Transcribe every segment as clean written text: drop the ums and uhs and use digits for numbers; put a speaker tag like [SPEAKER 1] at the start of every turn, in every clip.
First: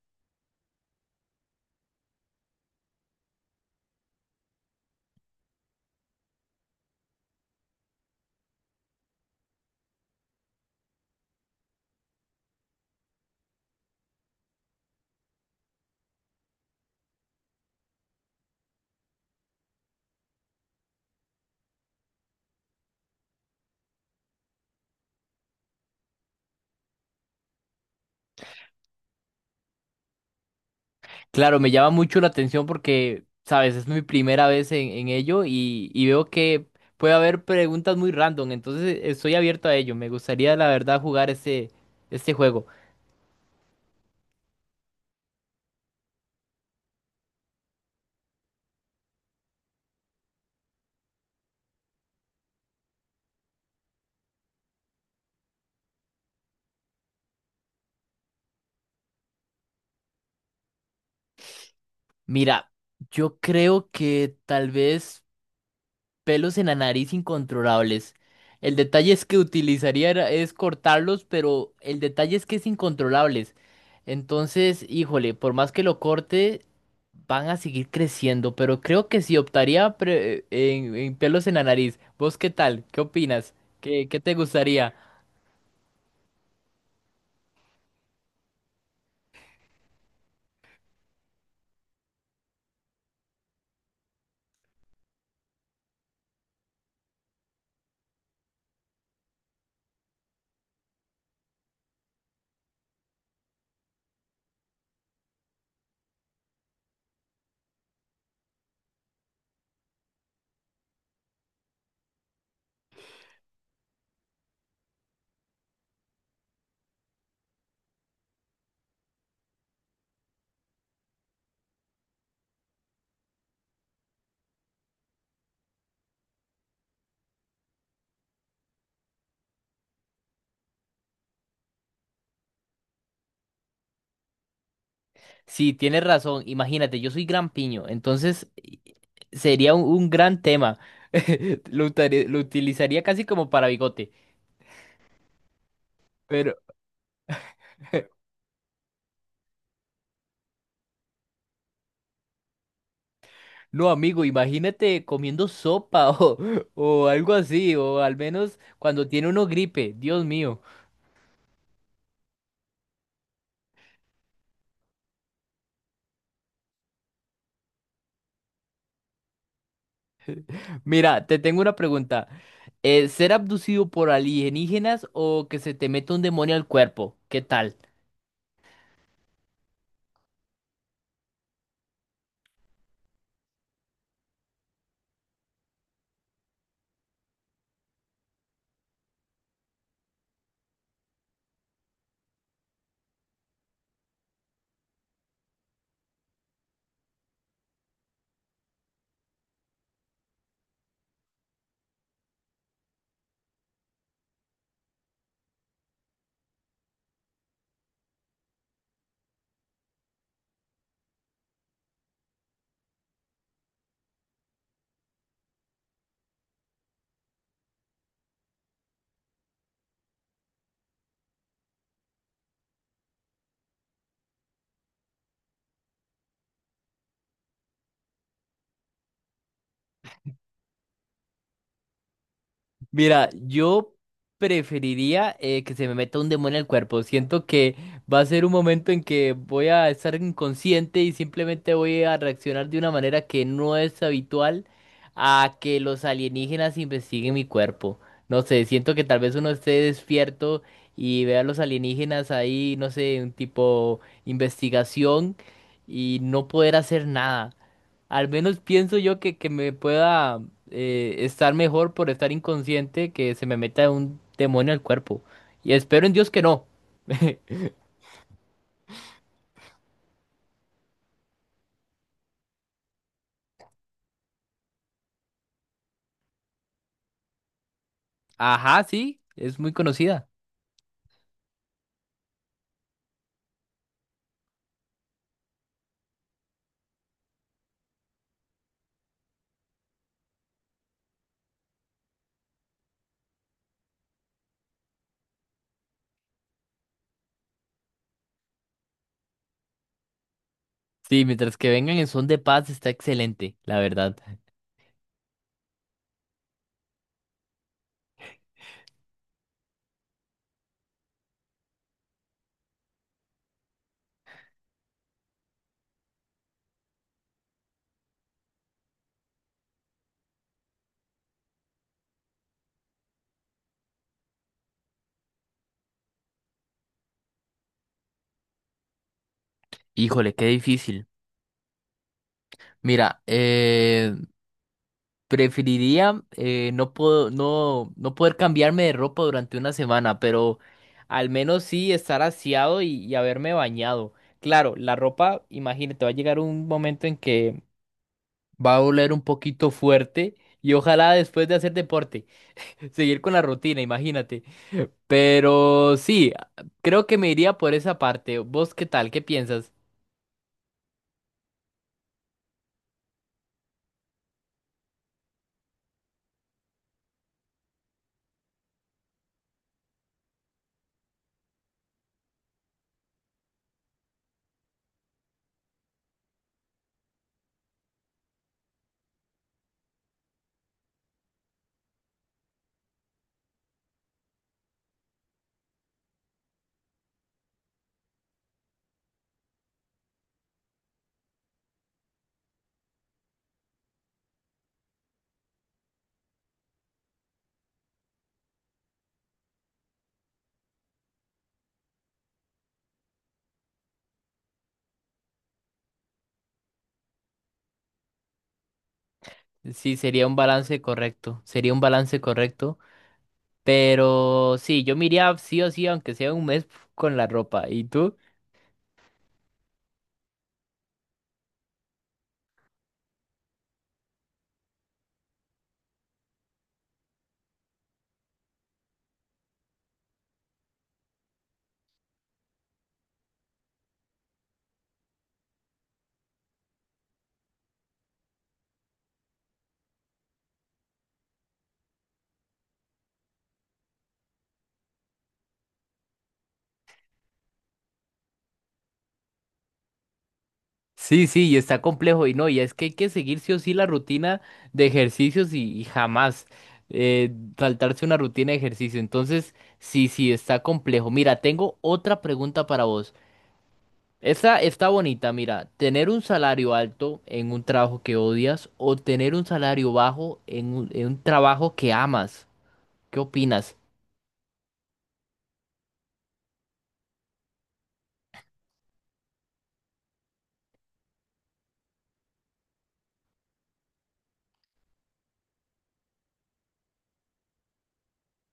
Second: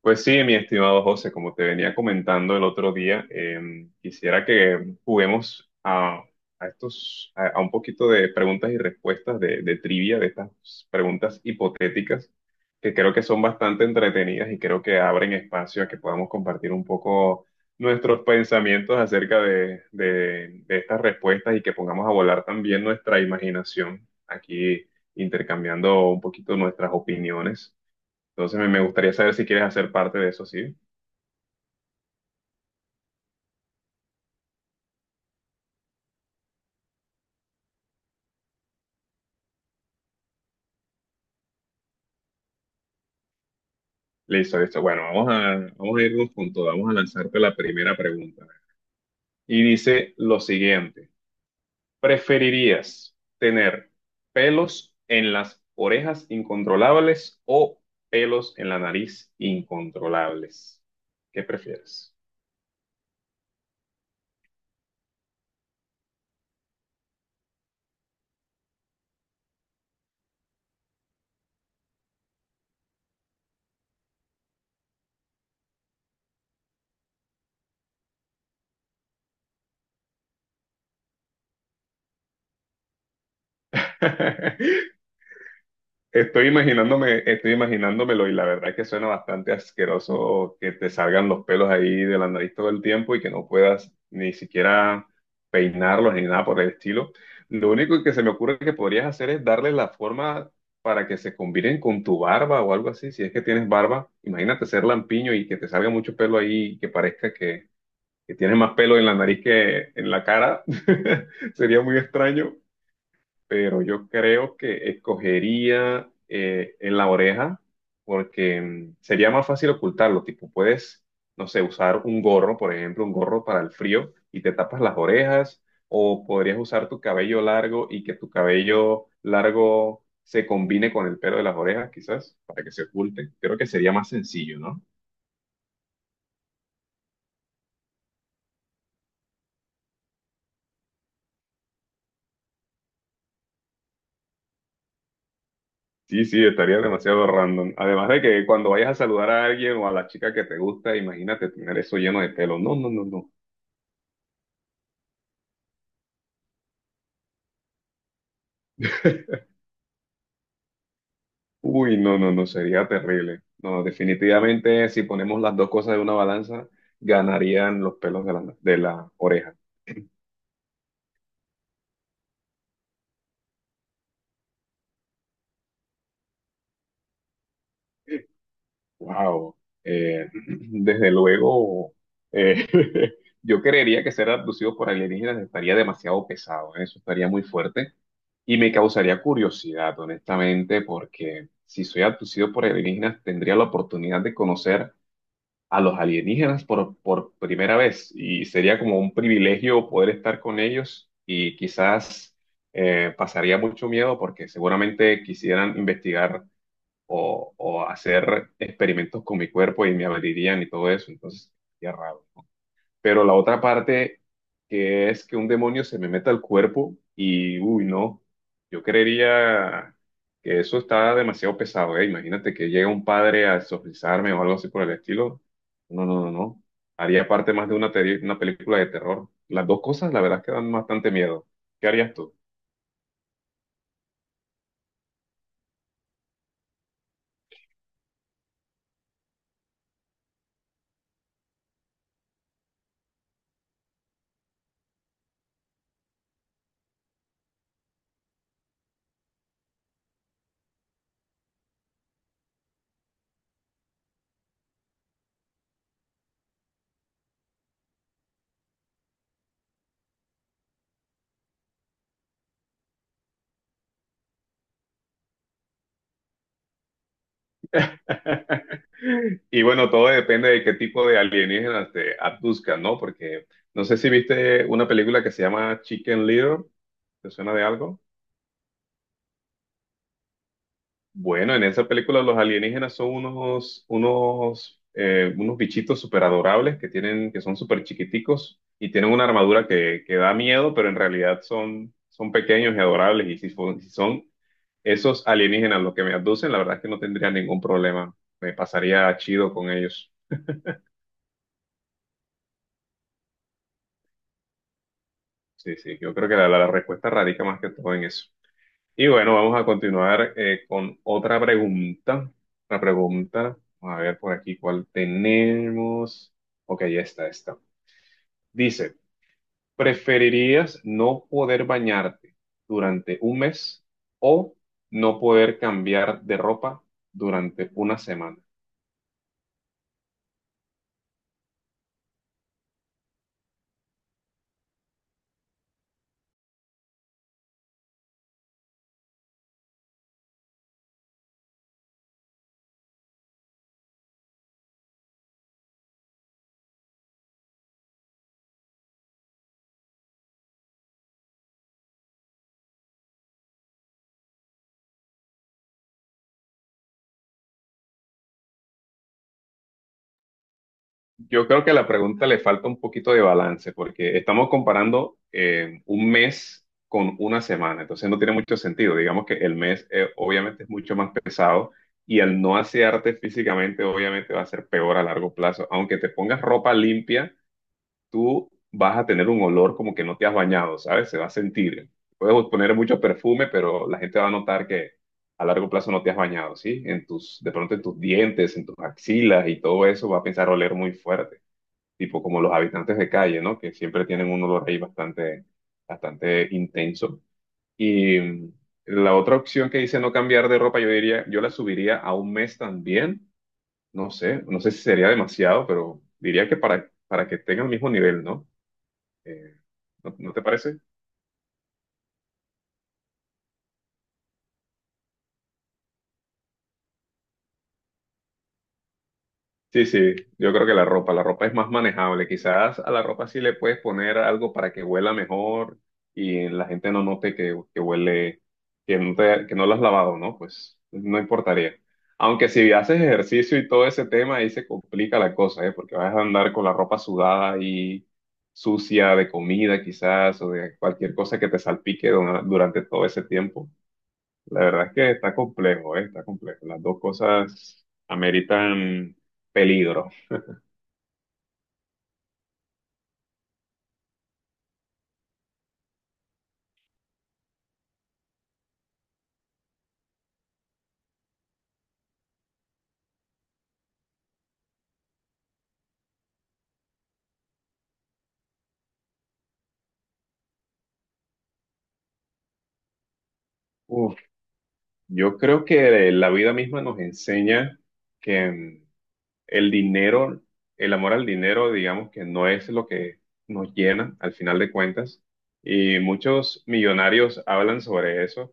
[SPEAKER 1] Pues sí, mi estimado José, como te venía comentando el otro día, quisiera que juguemos a un poquito de preguntas y respuestas de trivia, de estas preguntas hipotéticas, que creo que son bastante entretenidas y creo que abren espacio a que podamos compartir un poco nuestros pensamientos acerca de estas respuestas y que pongamos a volar también nuestra imaginación aquí intercambiando un poquito nuestras opiniones. Entonces me gustaría saber si quieres hacer parte de eso, ¿sí?
[SPEAKER 2] Claro, me llama mucho la atención porque, sabes, es mi primera vez en ello y veo que puede haber preguntas muy random. Entonces estoy abierto a ello. Me gustaría, la verdad, jugar este juego.
[SPEAKER 1] Listo, listo. Bueno, vamos a irnos con todo. Vamos a lanzarte la primera pregunta. Y dice lo siguiente. ¿Preferirías tener pelos en las orejas incontrolables o pelos en la nariz incontrolables? ¿Qué prefieres?
[SPEAKER 2] Mira, yo creo que tal vez pelos en la nariz incontrolables. El detalle es que es cortarlos, pero el detalle es que es incontrolables. Entonces, híjole, por más que lo corte, van a seguir creciendo, pero creo que sí en pelos en la nariz. ¿Vos qué tal? ¿Qué opinas? ¿Qué te gustaría?
[SPEAKER 1] Estoy imaginándome, estoy imaginándomelo y la verdad es que suena bastante asqueroso que te salgan los pelos ahí de la nariz todo el tiempo y que no puedas ni siquiera peinarlos ni nada por el estilo. Lo único que se me ocurre que podrías hacer es darle la forma para que se combinen con tu barba o algo así, si es que tienes barba. Imagínate ser lampiño y que te salga mucho pelo ahí y que parezca que tienes más pelo en la nariz que en la cara. Sería muy extraño, pero yo creo que escogería en la oreja porque sería más fácil ocultarlo, tipo, puedes, no sé, usar un gorro, por ejemplo, un gorro para el frío y te tapas las orejas, o podrías usar tu cabello largo y que tu cabello largo se combine con el pelo de las orejas, quizás, para que se oculte. Creo que sería más sencillo, ¿no?
[SPEAKER 2] Sí, tienes razón. Imagínate, yo soy gran piño, sería un gran tema. Lo utilizaría casi como para bigote.
[SPEAKER 1] Sí, sí, estaría demasiado random. Además de que cuando vayas a saludar a alguien o a la chica que te gusta, imagínate tener eso lleno de pelo. No, no, no, no.
[SPEAKER 2] No, amigo, imagínate comiendo sopa o algo así, o al menos cuando tiene uno gripe, Dios mío.
[SPEAKER 1] Uy, no, no, no, sería terrible. No, definitivamente si ponemos las dos cosas de una balanza, ganarían los pelos de de la oreja.
[SPEAKER 2] Mira, te tengo una pregunta. ¿ser abducido por alienígenas o que se te meta un demonio al cuerpo? ¿Qué tal?
[SPEAKER 1] Wow. Desde luego, eh, yo creería que ser abducido por alienígenas estaría demasiado pesado, ¿eh? Eso estaría muy fuerte y me causaría curiosidad, honestamente, porque si soy abducido por alienígenas, tendría la oportunidad de conocer a los alienígenas por primera vez y sería como un privilegio poder estar con ellos y quizás pasaría mucho miedo porque seguramente quisieran investigar o hacer experimentos con mi cuerpo y me abrirían y todo eso, entonces sería raro. Pero la otra parte que es que un demonio se me meta al cuerpo y, uy, no, yo creería que eso está demasiado pesado, ¿eh? Imagínate que llega un padre a exorcizarme o algo así por el estilo. No, no, no, no. Haría parte más de una película de terror. Las dos cosas, la verdad, es que dan bastante miedo. ¿Qué harías tú?
[SPEAKER 2] Mira, yo preferiría que se me meta un demonio al cuerpo. Siento que va a ser un momento en que voy a estar inconsciente y simplemente voy a reaccionar de una manera que no es habitual a que los alienígenas investiguen mi cuerpo. No sé, siento que tal vez uno esté despierto y vea a los alienígenas ahí, no sé, un tipo investigación y no poder hacer nada. Al menos pienso yo que me pueda estar mejor por estar inconsciente que se me meta un demonio al cuerpo. Y espero en Dios que no.
[SPEAKER 1] Y bueno, todo depende de qué tipo de alienígenas te abduzcan, ¿no? Porque no sé si viste una película que se llama Chicken Little, ¿te suena de algo?
[SPEAKER 2] Ajá, sí, es muy conocida.
[SPEAKER 1] Bueno, en esa película los alienígenas son unos bichitos súper adorables que tienen, que son súper chiquiticos y tienen una armadura que da miedo, pero en realidad son, son pequeños y adorables. Y si son esos alienígenas los que me abducen, la verdad es que no tendría ningún problema. Me pasaría chido con ellos.
[SPEAKER 2] Sí, mientras que vengan en son de paz está excelente, la verdad.
[SPEAKER 1] Sí, sí, yo creo que la respuesta radica más que todo en eso. Y bueno, vamos a continuar con otra pregunta. Una pregunta, a ver por aquí cuál tenemos. Ok, esta, esta. Dice, ¿preferirías no poder bañarte durante un mes o no poder cambiar de ropa durante una semana?
[SPEAKER 2] Híjole, qué difícil. Mira, preferiría no puedo, no, no poder cambiarme de ropa durante una semana, pero al menos sí estar aseado y haberme bañado. Claro, la ropa, imagínate, va a llegar un momento en que va a doler un poquito fuerte y ojalá después de hacer deporte, seguir con la rutina, imagínate. Pero sí, creo que me iría por esa parte. ¿Vos qué tal? ¿Qué piensas?
[SPEAKER 1] Yo creo que a la pregunta le falta un poquito de balance porque estamos comparando un mes con una semana, entonces no tiene mucho sentido. Digamos que el mes obviamente es mucho más pesado y al no asearte físicamente obviamente va a ser peor a largo plazo. Aunque te pongas ropa limpia, tú vas a tener un olor como que no te has bañado, ¿sabes? Se va a sentir. Puedes poner mucho perfume, pero la gente va a notar que a largo plazo no te has bañado, ¿sí? En tus, de pronto en tus dientes, en tus axilas y todo eso va a pensar oler muy fuerte, tipo como los habitantes de calle, ¿no? Que siempre tienen un olor ahí bastante, bastante intenso. Y la otra opción que dice no cambiar de ropa, yo diría, yo la subiría a un mes también. No sé, no sé si sería demasiado, pero diría que para que tenga el mismo nivel, ¿no? Eh,
[SPEAKER 2] Sí,
[SPEAKER 1] ¿No,
[SPEAKER 2] sería
[SPEAKER 1] no
[SPEAKER 2] un
[SPEAKER 1] te parece?
[SPEAKER 2] balance correcto, sería un balance correcto. Pero sí, yo me iría sí o sí, aunque sea un mes con la ropa. ¿Y tú?
[SPEAKER 1] Sí, sí, yo creo que la ropa es más manejable. Quizás a la ropa sí le puedes poner algo para que huela mejor y la gente no note que huele, que no lo has lavado, ¿no? Pues no importaría. Aunque si haces ejercicio y todo ese tema, ahí se complica la cosa, ¿eh? Porque vas a andar con la ropa sudada y sucia de comida quizás o de cualquier cosa que te salpique durante todo ese tiempo. La verdad es que está complejo, ¿eh? Está complejo. Las dos cosas ameritan peligro.
[SPEAKER 2] Sí, sí, y está complejo y no, y es que hay que seguir sí o sí la rutina de ejercicios y jamás saltarse una rutina de ejercicio. Entonces, sí, sí, está complejo. Mira, tengo otra pregunta para vos. Esa está bonita. Mira, tener un salario alto en un trabajo que odias o tener un salario bajo en un trabajo que amas. ¿Qué opinas?
[SPEAKER 1] Uf, yo creo que la vida misma nos enseña que el dinero, el amor al dinero, digamos que no es lo que nos llena al final de cuentas. Y muchos millonarios hablan sobre eso,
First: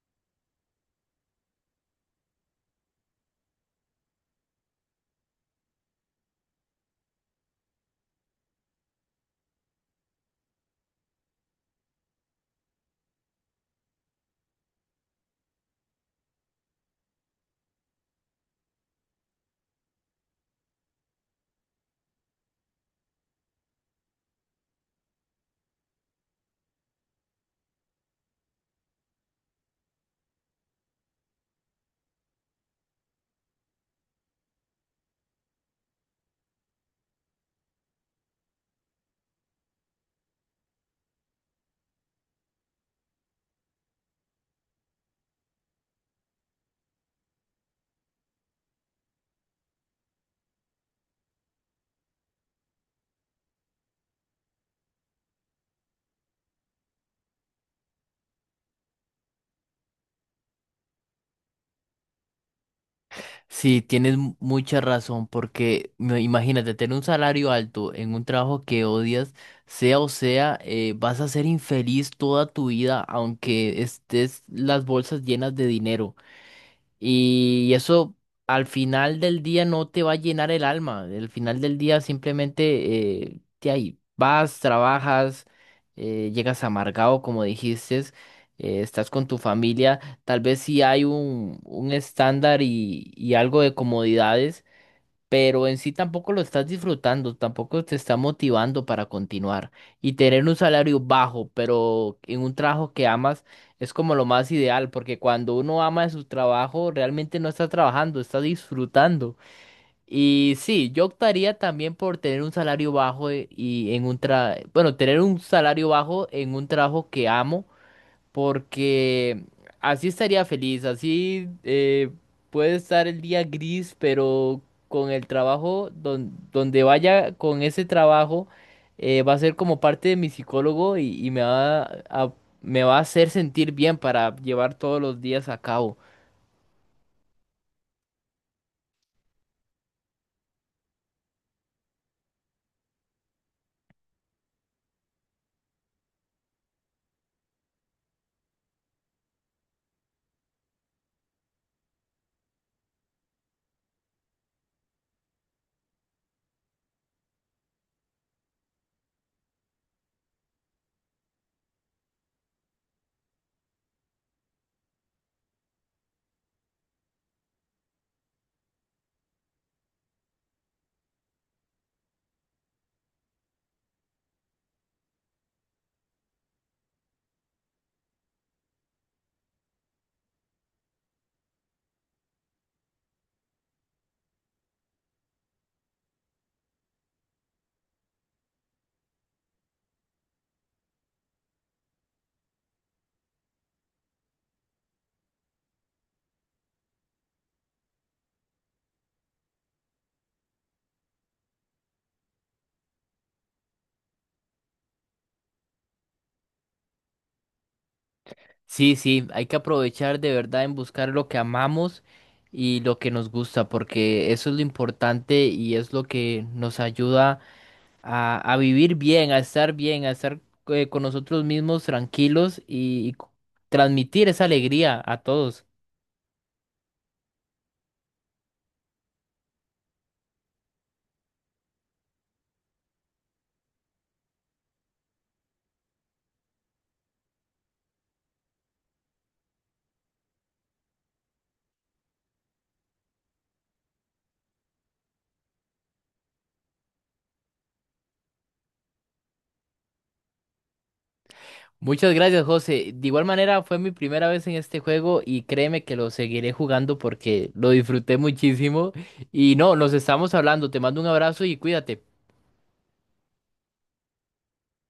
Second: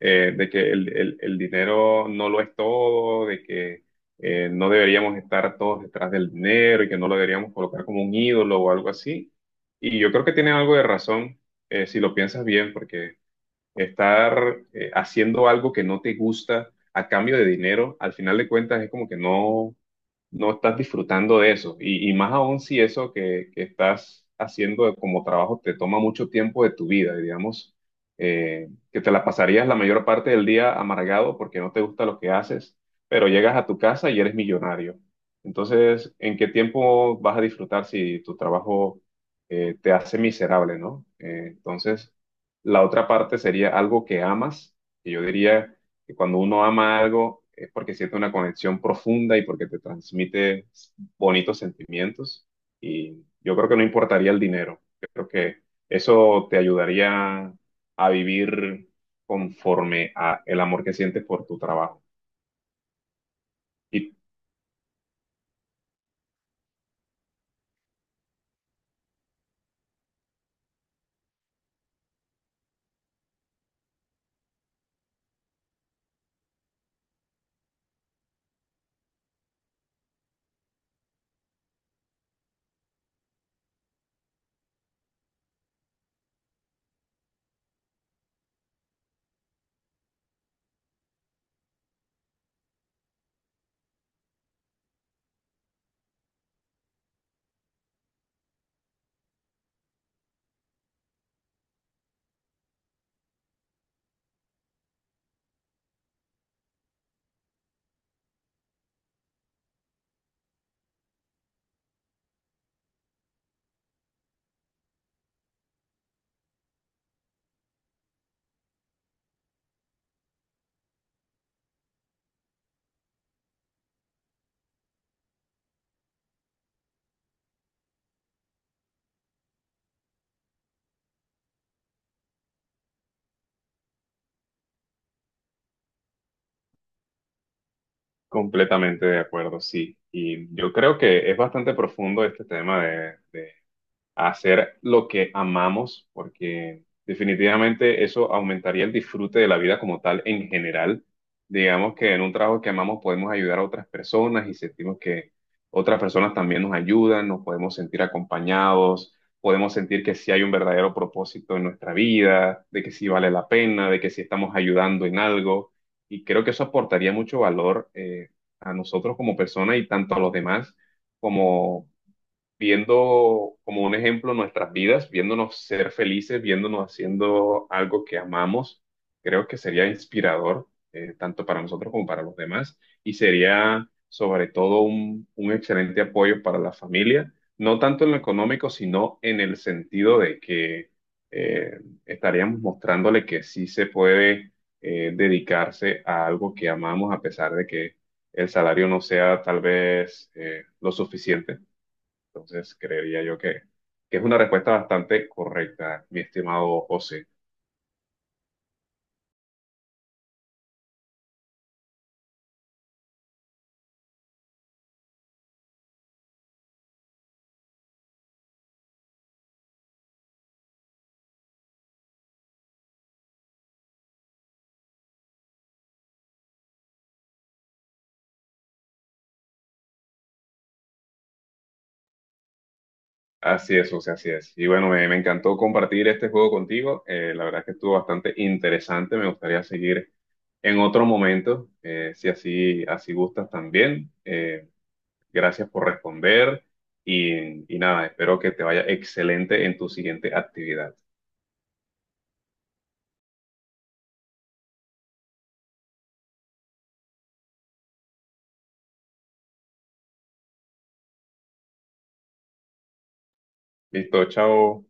[SPEAKER 1] de que el dinero no lo es todo, de que no deberíamos estar todos detrás del dinero y que no lo deberíamos colocar como un ídolo o algo así. Y yo creo que tienen algo de razón, si lo piensas bien, porque estar haciendo algo que no te gusta a cambio de dinero, al final de cuentas es como que no, no estás disfrutando de eso. Y más aún si eso que estás haciendo como trabajo te toma mucho tiempo de tu vida, digamos, que te la pasarías la mayor parte del día amargado porque no te gusta lo que haces, pero llegas a tu casa y eres millonario. Entonces, ¿en qué tiempo vas a disfrutar si tu trabajo te hace miserable, ¿no? Entonces, la otra parte sería algo que amas, que yo diría que cuando uno ama algo es porque siente una conexión profunda y porque te transmite bonitos sentimientos. Y yo creo que no importaría el dinero. Creo que eso te ayudaría a vivir conforme a el amor que sientes por tu trabajo.
[SPEAKER 2] Sí,
[SPEAKER 1] Y
[SPEAKER 2] tienes mucha razón, porque imagínate tener un salario alto en un trabajo que odias, vas a ser infeliz toda tu vida, aunque estés las bolsas llenas de dinero. Y eso al final del día no te va a llenar el alma. Al final del día simplemente te ahí vas, trabajas, llegas amargado, como dijiste, estás con tu familia. Tal vez si hay un estándar y algo de comodidades, pero en sí tampoco lo estás disfrutando, tampoco te está motivando para continuar. Y tener un salario bajo, pero en un trabajo que amas, es como lo más ideal, porque cuando uno ama su trabajo, realmente no está trabajando, está disfrutando. Y sí, yo optaría también por tener un salario bajo bueno, tener un salario bajo en un trabajo que amo, porque así estaría feliz. Así puede estar el día gris, pero con el trabajo, donde vaya con ese trabajo, va a ser como parte de mi psicólogo y a, me va a hacer sentir bien para llevar todos los días a cabo.
[SPEAKER 1] completamente de acuerdo, sí. Y yo creo que es bastante profundo este tema de a hacer lo que amamos, porque definitivamente eso aumentaría el disfrute de la vida como tal en general. Digamos que en un trabajo que amamos podemos ayudar a otras personas y sentimos que otras personas también nos ayudan, nos podemos sentir acompañados, podemos sentir que sí hay un verdadero propósito en nuestra vida, de que sí vale la pena, de que sí estamos ayudando en algo. Y creo que eso aportaría mucho valor a nosotros como personas y tanto a los demás como viendo como un ejemplo nuestras vidas, viéndonos ser felices, viéndonos haciendo algo que amamos, creo que sería inspirador, tanto para nosotros como para los demás, y sería sobre todo un excelente apoyo para la familia, no tanto en lo económico, sino en el sentido de que eh, estaríamos mostrándole que sí se puede dedicarse a algo que amamos a pesar de que el salario no sea tal vez lo suficiente. Entonces, creería yo que es una respuesta bastante correcta, mi estimado José.
[SPEAKER 2] Sí, sí, hay que aprovechar de verdad en buscar lo que amamos y lo que nos gusta, porque eso es lo importante y es lo que nos ayuda a vivir bien, a estar con nosotros mismos tranquilos y transmitir esa alegría a todos.
[SPEAKER 1] Así es, José, así es. Y bueno, me encantó compartir este juego contigo. La verdad es que estuvo bastante interesante. Me gustaría seguir en otro momento, si así gustas también. Gracias por responder y nada, espero que te vaya excelente en tu siguiente actividad.
[SPEAKER 2] Muchas gracias, José. De igual manera, fue mi primera vez en este juego y créeme que lo seguiré jugando porque lo disfruté muchísimo. Y no, nos estamos hablando. Te mando un abrazo y cuídate.
[SPEAKER 1] Listo, chao.